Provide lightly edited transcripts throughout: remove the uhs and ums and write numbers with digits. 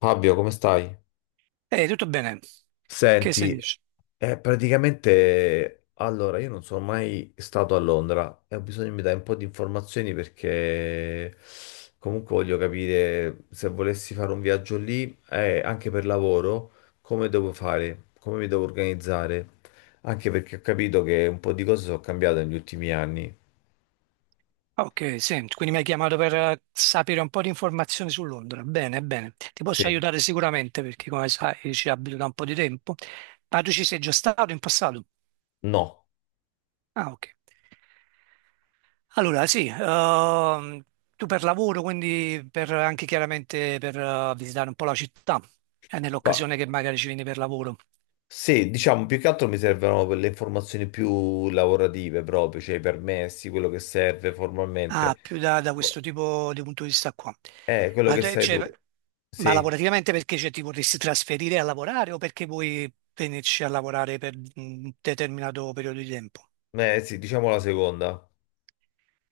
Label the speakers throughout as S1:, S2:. S1: Fabio, come stai?
S2: Ehi, tutto bene? Che si
S1: Senti,
S2: dice?
S1: praticamente allora io non sono mai stato a Londra e ho bisogno che mi dai un po' di informazioni perché comunque voglio capire se volessi fare un viaggio lì, anche per lavoro, come devo fare, come mi devo organizzare, anche perché ho capito che un po' di cose sono cambiate negli ultimi anni.
S2: Ok, senti, quindi mi hai chiamato per sapere un po' di informazioni su Londra. Bene, bene. Ti posso
S1: Sì,
S2: aiutare sicuramente perché, come sai, ci abito da un po' di tempo. Ma tu ci sei già stato in passato?
S1: no.
S2: Ah, ok. Allora, sì, tu per lavoro, quindi per anche chiaramente per visitare un po' la città,
S1: Ma
S2: nell'occasione che magari ci vieni per lavoro.
S1: Sì, diciamo, più che altro mi servono per le informazioni più lavorative proprio, cioè i permessi, quello che serve formalmente.
S2: Ah, più da
S1: Boh,
S2: questo tipo di punto di vista qua.
S1: eh, quello che sai
S2: Cioè,
S1: tu.
S2: ma
S1: Sì,
S2: lavorativamente perché cioè, ti vorresti trasferire a lavorare o perché vuoi venirci a lavorare per un determinato periodo di tempo?
S1: sì, diciamo la seconda.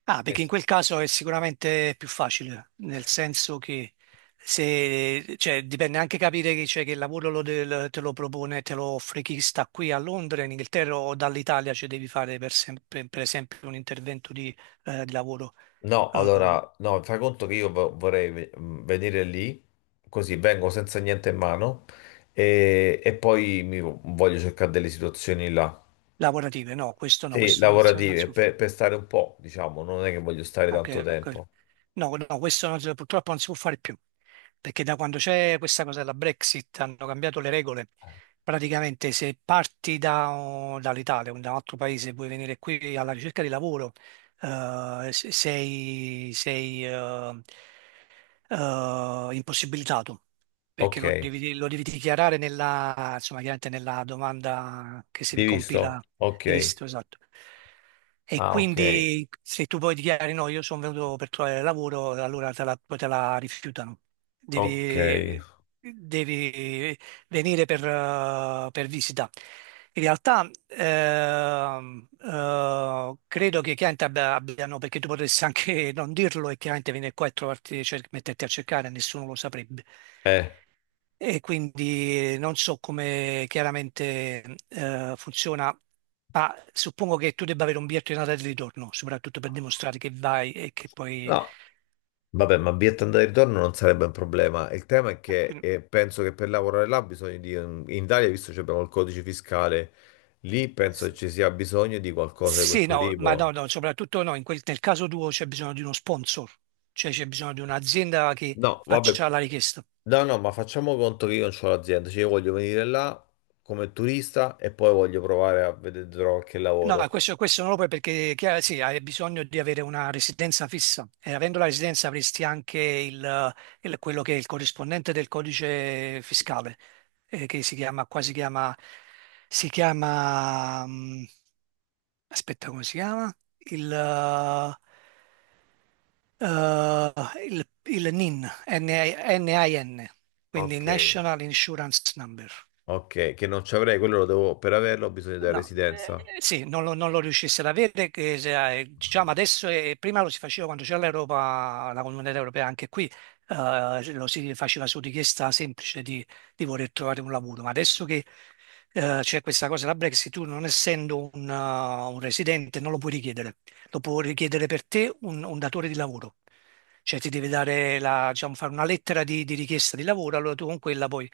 S2: Ah, perché in
S1: Questo.
S2: quel caso è sicuramente più facile, nel senso che se, cioè, dipende anche capire che, cioè, che il lavoro te lo propone, te lo offre chi sta qui a Londra, in Inghilterra o dall'Italia, cioè devi fare per, per esempio un intervento di lavoro.
S1: No,
S2: Eh,
S1: allora, no, fai conto che io venire lì, così vengo senza niente in mano e, poi voglio cercare delle situazioni là.
S2: lavorative. No, questo no,
S1: Sì,
S2: questo non si
S1: lavorative,
S2: può
S1: per stare un po', diciamo, non è che voglio stare
S2: ah,
S1: tanto
S2: che- que-
S1: tempo.
S2: no, no, questo non si- purtroppo non si può fare più, perché da quando c'è questa cosa della Brexit hanno cambiato le regole. Praticamente se parti dall'Italia o da un altro paese e vuoi venire qui alla ricerca di lavoro, sei, impossibilitato, perché
S1: Ok,
S2: lo devi dichiarare nella, insomma, chiaramente nella domanda che si
S1: di visto?
S2: compila di
S1: Ok.
S2: visto, esatto. E
S1: Ah, ok.
S2: quindi se tu poi dichiari no, io sono venuto per trovare lavoro, allora poi te la rifiutano.
S1: Ok,
S2: Devi, devi venire per visita. In realtà credo che chiaramente abbiano, perché tu potresti anche non dirlo e chiaramente venire qua e trovarti, metterti a cercare, nessuno lo saprebbe.
S1: eh,
S2: E quindi non so come chiaramente funziona, ma suppongo che tu debba avere un biglietto di andata e di ritorno, soprattutto per dimostrare che vai e che poi
S1: no, vabbè, ma biglietto andata e ritorno non sarebbe un problema. Il tema è
S2: eh,
S1: che
S2: quindi-
S1: penso che per lavorare là bisogna di... In Italia, visto che abbiamo il codice fiscale, lì penso che ci sia bisogno di qualcosa di
S2: sì,
S1: questo
S2: no, ma
S1: tipo.
S2: no, no, soprattutto no, nel caso tuo c'è bisogno di uno sponsor, cioè c'è bisogno di un'azienda che
S1: No, vabbè,
S2: faccia la richiesta.
S1: no, no, ma facciamo conto che io non ho l'azienda, cioè io voglio venire là come turista e poi voglio provare a vedere se trovo qualche
S2: No,
S1: lavoro.
S2: questo non lo puoi perché chiaro, sì, hai bisogno di avere una residenza fissa e avendo la residenza avresti anche quello che è il corrispondente del codice fiscale, che si chiama, qua si chiama, aspetta come si chiama? Il, eh, il NIN, N-I-N, quindi
S1: Ok.
S2: National Insurance Number.
S1: Ok, che non ci avrei, quello lo devo, per averlo ho bisogno della
S2: No,
S1: residenza.
S2: sì, non lo riuscisse ad avere, che se- diciamo adesso, prima lo si faceva quando c'era l'Europa, la Comunità Europea, anche qui lo si faceva su richiesta semplice di voler trovare un lavoro, ma adesso che c'è questa cosa, la Brexit, tu non essendo un residente non lo puoi richiedere, lo può richiedere per te un datore di lavoro. Cioè ti devi dare la, diciamo, fare una lettera di richiesta di lavoro, allora tu con quella poi,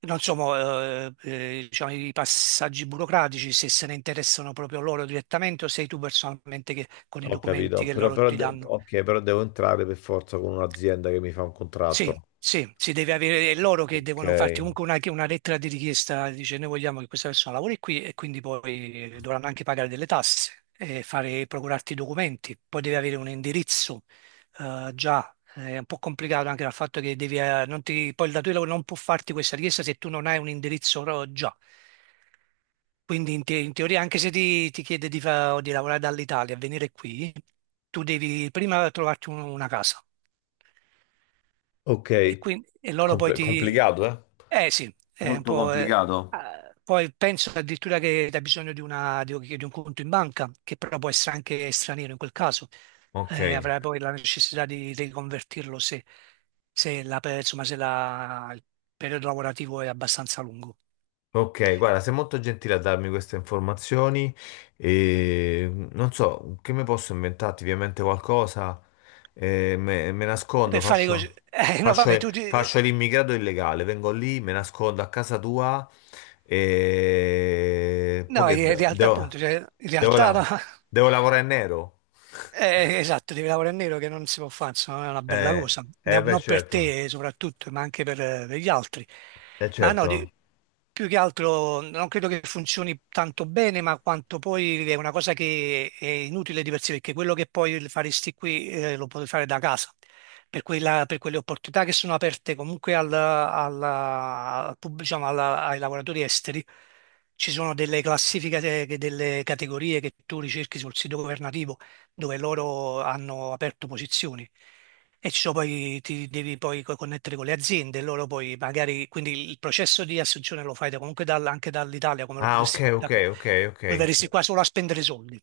S2: non so, diciamo, i passaggi burocratici, se se ne interessano proprio loro direttamente o sei tu personalmente che, con i
S1: Ho
S2: documenti
S1: capito,
S2: che
S1: però,
S2: loro ti danno.
S1: ok, però devo entrare per forza con un'azienda che mi fa un
S2: Sì,
S1: contratto.
S2: sì, si deve avere, è loro che
S1: Ok,
S2: devono farti comunque una lettera di richiesta, dice noi vogliamo che questa persona lavori qui e quindi poi dovranno anche pagare delle tasse e fare, procurarti i documenti, poi devi avere un indirizzo è un po' complicato anche dal fatto che devi, non ti, poi il datore di lavoro non può farti questa richiesta se tu non hai un indirizzo già. Quindi in teoria anche se ti chiede di, di lavorare dall'Italia, venire qui, tu devi prima trovarti una casa.
S1: ok,
S2: E, quindi, e loro poi ti...
S1: Complicato, eh?
S2: Eh sì, è un
S1: Molto
S2: po'...
S1: complicato.
S2: ah, poi penso addirittura che hai bisogno di, un di un conto in banca, che però può essere anche straniero in quel caso.
S1: Ok.
S2: Avrai poi la necessità di riconvertirlo se, insomma, se la- il periodo lavorativo è abbastanza lungo.
S1: Ok, guarda, sei molto gentile a darmi queste informazioni e non so che mi posso inventarti, ovviamente qualcosa, me nascondo,
S2: Per fare così... no,
S1: faccio,
S2: vabbè,
S1: faccio l'immigrato illegale, vengo lì, me nascondo a casa tua e poi
S2: no, in realtà appunto, cioè, in
S1: devo,
S2: realtà no.
S1: devo lavorare in nero?
S2: Esatto, devi lavorare in nero che non si può fare, insomma, è una bella
S1: Eh,
S2: cosa.
S1: beh,
S2: Non per
S1: certo,
S2: te soprattutto, ma anche per gli altri. Ma no,
S1: certo.
S2: più che altro non credo che funzioni tanto bene, ma quanto poi è una cosa che è inutile di per sé, perché quello che poi faresti qui lo puoi fare da casa. Per, per quelle opportunità che sono aperte comunque al, alla- al pub- diciamo, ai lavoratori esteri, ci sono delle classifiche, delle categorie che tu ricerchi sul sito governativo dove loro hanno aperto posizioni. E ci sono poi, ti devi poi connettere con le aziende, loro poi magari, quindi il processo di assunzione lo fai comunque anche dall'Italia, come lo
S1: Ah, ok,
S2: potresti da
S1: ok,
S2: qui.
S1: ok, ok.
S2: Poi verresti qua solo a spendere soldi,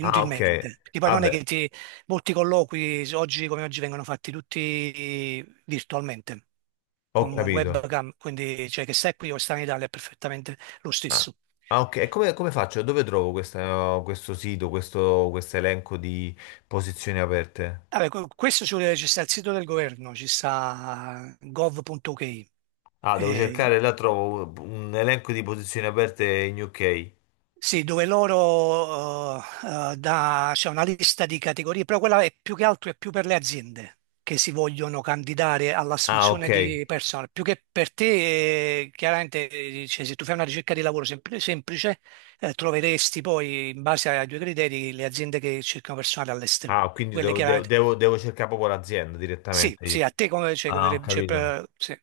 S1: Ah, ok,
S2: Perché poi non è che
S1: vabbè,
S2: ti, molti colloqui, oggi come oggi, vengono fatti tutti virtualmente,
S1: ho
S2: con
S1: capito.
S2: webcam, quindi cioè che stai qui o stai in Italia è perfettamente lo
S1: Ah,
S2: stesso.
S1: ah, ok. E come, come faccio? Dove trovo questo sito, questo elenco di posizioni aperte?
S2: Vabbè, questo ci sta il sito del governo, ci sta gov.uk,
S1: Ah, devo
S2: eh,
S1: cercare, là trovo un elenco di posizioni aperte in UK.
S2: sì, dove loro c'è una lista di categorie, però quella è più che altro è più per le aziende che si vogliono candidare
S1: Ah, ok.
S2: all'assunzione di personal, più che per te, chiaramente, cioè, se tu fai una ricerca di lavoro semplice, troveresti poi, in base ai due criteri, le aziende che cercano personale all'estero,
S1: Ah, quindi
S2: quelle
S1: devo,
S2: chiaramente.
S1: devo cercare proprio l'azienda
S2: Sì,
S1: direttamente io.
S2: sì, a te come, cioè,
S1: Ah, ho
S2: cioè,
S1: capito.
S2: sì,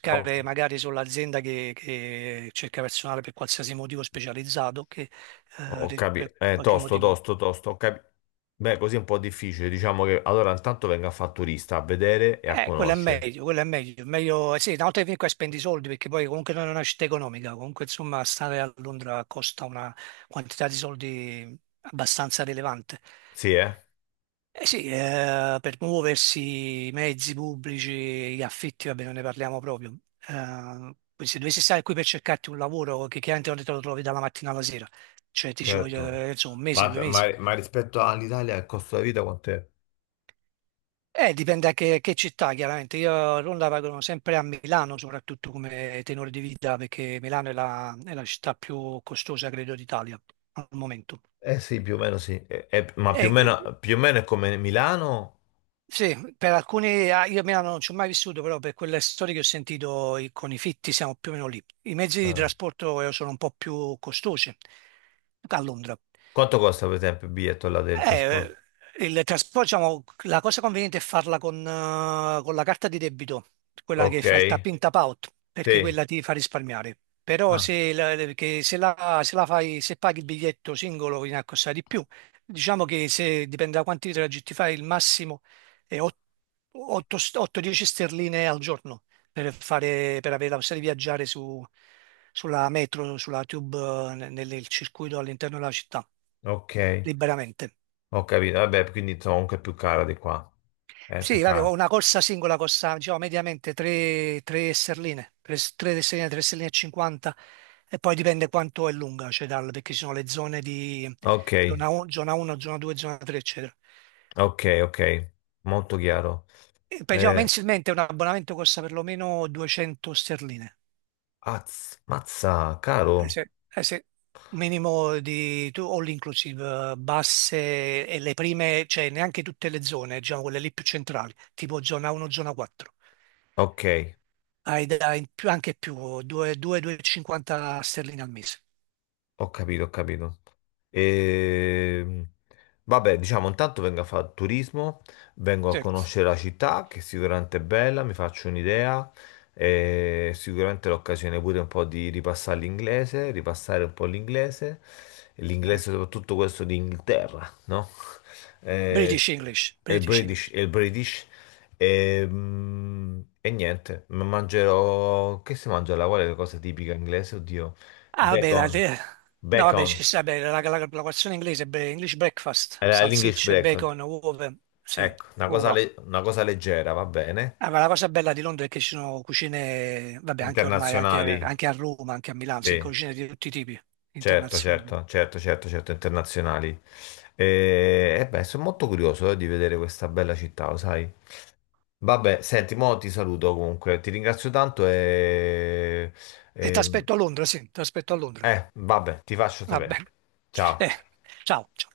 S1: Ho,
S2: magari sull'azienda che cerca personale per qualsiasi motivo specializzato, che
S1: ho capito.
S2: per qualche
S1: Tosto,
S2: motivo.
S1: tosto, tosto. Beh, così è un po' difficile. Diciamo che allora intanto venga a fare turista, a vedere e a conoscere.
S2: Quello è meglio, eh sì, una volta che vieni qua e spendi i soldi, perché poi comunque non è una città economica, comunque insomma stare a Londra costa una quantità di soldi abbastanza rilevante.
S1: Sì, eh?
S2: Eh sì, per muoversi, i mezzi pubblici, gli affitti, vabbè, non ne parliamo proprio. Poi se dovessi stare qui per cercarti un lavoro, che chiaramente non te lo trovi dalla mattina alla sera, cioè ti ci voglio,
S1: Certo,
S2: insomma, un mese, due mesi.
S1: ma rispetto all'Italia il costo della vita quant'è?
S2: Dipende da che città, chiaramente. Io a Londra vado sempre a Milano, soprattutto come tenore di vita, perché Milano è la città più costosa, credo, d'Italia al momento.
S1: Eh sì, più o meno sì, eh, ma
S2: E
S1: più o meno è come Milano.
S2: sì, per alcuni, ah, io a Milano non ci ho mai vissuto, però per quelle storie che ho sentito con i fitti siamo più o meno lì. I mezzi di
S1: Ah.
S2: trasporto sono un po' più costosi a Londra.
S1: Quanto costa per esempio il biglietto là del
S2: Eh,
S1: trasporto?
S2: il trasporto, diciamo, la cosa conveniente è farla con la carta di debito, quella che
S1: Ok,
S2: fa il tap in tap out, perché
S1: sì,
S2: quella ti fa risparmiare. Però
S1: ah,
S2: se la fai, se paghi il biglietto singolo viene a costare di più. Diciamo che se dipende da quanti traghetti fai, il massimo è 8-10 sterline al giorno per fare, per avere la possibilità di viaggiare sulla metro, sulla tube, nel nel circuito all'interno della città,
S1: ok,
S2: liberamente.
S1: ho capito, vabbè, quindi sono anche più cara di qua, è più
S2: Sì, vabbè,
S1: cara.
S2: ho una corsa singola, costa, diciamo, mediamente 3, sterline, 3, sterline, 3 sterline e 50, e poi dipende quanto è lunga, cioè dal, perché ci sono le zone di
S1: Ok,
S2: zona 1, zona 1, zona 2, zona 3, eccetera.
S1: ok, ok, molto chiaro.
S2: E, diciamo,
S1: Eh,
S2: mensilmente un abbonamento costa perlomeno 200 sterline,
S1: azz- mazza, caro,
S2: eh sì, eh sì. Minimo di all inclusive, basse e le prime, cioè neanche tutte le zone, diciamo quelle lì più centrali, tipo zona 1, zona 4.
S1: ok.
S2: Hai anche più, 2,50 sterline al mese.
S1: Ho capito, ho capito. Ehm, Vabbè, diciamo, intanto vengo a fare turismo, vengo a
S2: Sì.
S1: conoscere la città, che sicuramente è bella, mi faccio un'idea, e sicuramente l'occasione pure un po' di ripassare l'inglese, ripassare un po' l'inglese, e l'inglese soprattutto questo di Inghilterra, no? Eh,
S2: British English,
S1: e il
S2: British
S1: British,
S2: English.
S1: e il British. Ehm, E, niente, ma mangerò... Che si mangia là? Qual è la cosa tipica inglese? Oddio.
S2: Ah, vabbè,
S1: Bacon,
S2: no, vabbè,
S1: bacon,
S2: ci sta, beh, la colazione inglese, beh, English breakfast,
S1: era l'English
S2: salsicce,
S1: breakfast.
S2: bacon, uova, sì,
S1: Ecco, una cosa,
S2: uova.
S1: una cosa leggera, va bene.
S2: Ah, ma la cosa bella di Londra è che ci sono cucine, vabbè, anche ormai,
S1: Internazionali,
S2: anche a Roma, anche a Milano, sì,
S1: sì,
S2: cucine di tutti i tipi,
S1: certo,
S2: internazionali.
S1: certo, certo, certo, certo, internazionali. E beh, sono molto curioso, di vedere questa bella città, lo sai. Vabbè, senti, mo ti saluto comunque, ti ringrazio tanto e...
S2: E ti
S1: e-
S2: aspetto a Londra, sì, ti aspetto a Londra.
S1: vabbè, ti faccio
S2: Va
S1: sapere.
S2: bene. Eh,
S1: Ciao.
S2: ciao. Ciao.